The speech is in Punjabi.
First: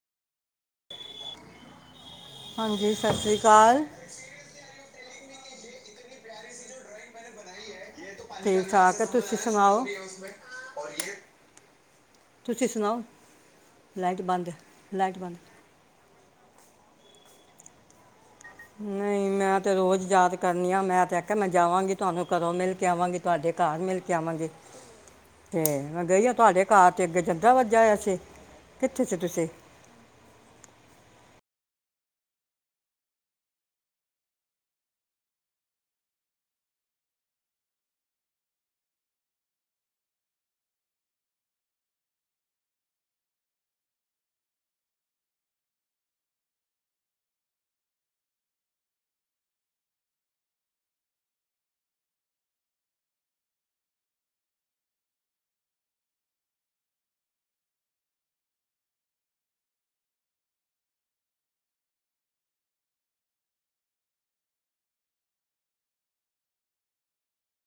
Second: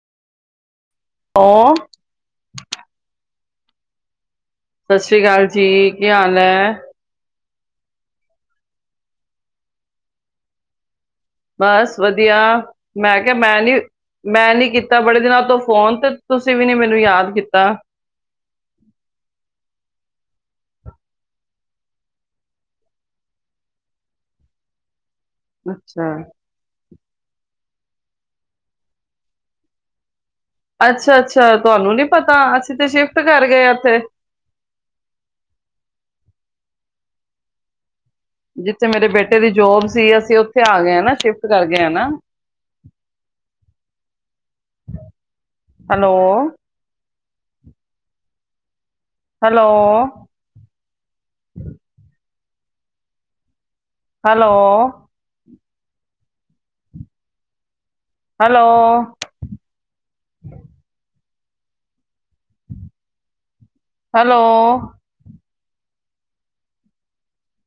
ਉਹ ਸਤਿ ਹਾਂਜੀ ਸਤਿ ਸ੍ਰੀ ਅਕਾਲ ਕਾਲ ਸਤਿ ਸ਼੍ਰੀ ਅਕਾਲ ਜੀ ਕੀ ਹਾਲ ਹੈ ਠੀਕ ਠਾਕ ਹੈ ਤੁਸੀਂ ਸੁਣਾਓ ਬਸ ਵਧੀਆ ਤੁਸੀਂ ਸੁਣਾਓ ਮੈਂ ਕਿਹਾ ਮੈਂ ਨੀ ਲਾਈਟ ਬੰਦ ਮੈਂ ਨੀ ਕੀਤਾ ਲਾਈਟ ਬੜੇ ਬੰਦ ਦਿਨਾਂ ਤੋਂ ਫੋਨ ਤੇ ਤੁਸੀਂ ਵੀ ਨੇ ਮੈਨੂੰ ਯਾਦ ਕੀਤਾ ਕਰਨ ਆ ਮੈਂ ਤੇ ਆ ਮੈਂ ਜਾਵਾਂਗੀ ਤੁਹਾਨੂੰ ਕਦੋਂ ਮਿਲ ਕੇ ਆਵਾਂਗੀ ਤੁਹਾਡੇ ਘਰ ਮਿਲ ਕੇ ਆਵਾਂਗੇ ਤੇ ਮੈਂ ਅੱਛਾ ਗਈ ਆ ਤੁਹਾਡੇ ਘਰ ਅੱਗੇ ਜਿੰਦਾ ਵੱਜਾਆ ਸੀ ਕਿੱਥੇ ਸੀ ਤੁਸੀਂ ਅੱਛਾ ਅੱਛਾ ਤੁਹਾਨੂੰ ਨੀ ਪਤਾ ਅਸੀਂ ਤੇ ਸ਼ਿਫਟ ਕਰ ਗਏ ਇੱਥੇ ਜਿੱਥੇ ਮੇਰੇ ਬੇਟੇ ਦੀ ਜੋਬ ਸੀ ਅਸੀਂ ਉੱਥੇ ਆ ਗਏ ਹ ਨਾ ਸ਼ਿਫਟ ਕਰ ਗਏ ਹ ਨਾ hello hello hello hello hello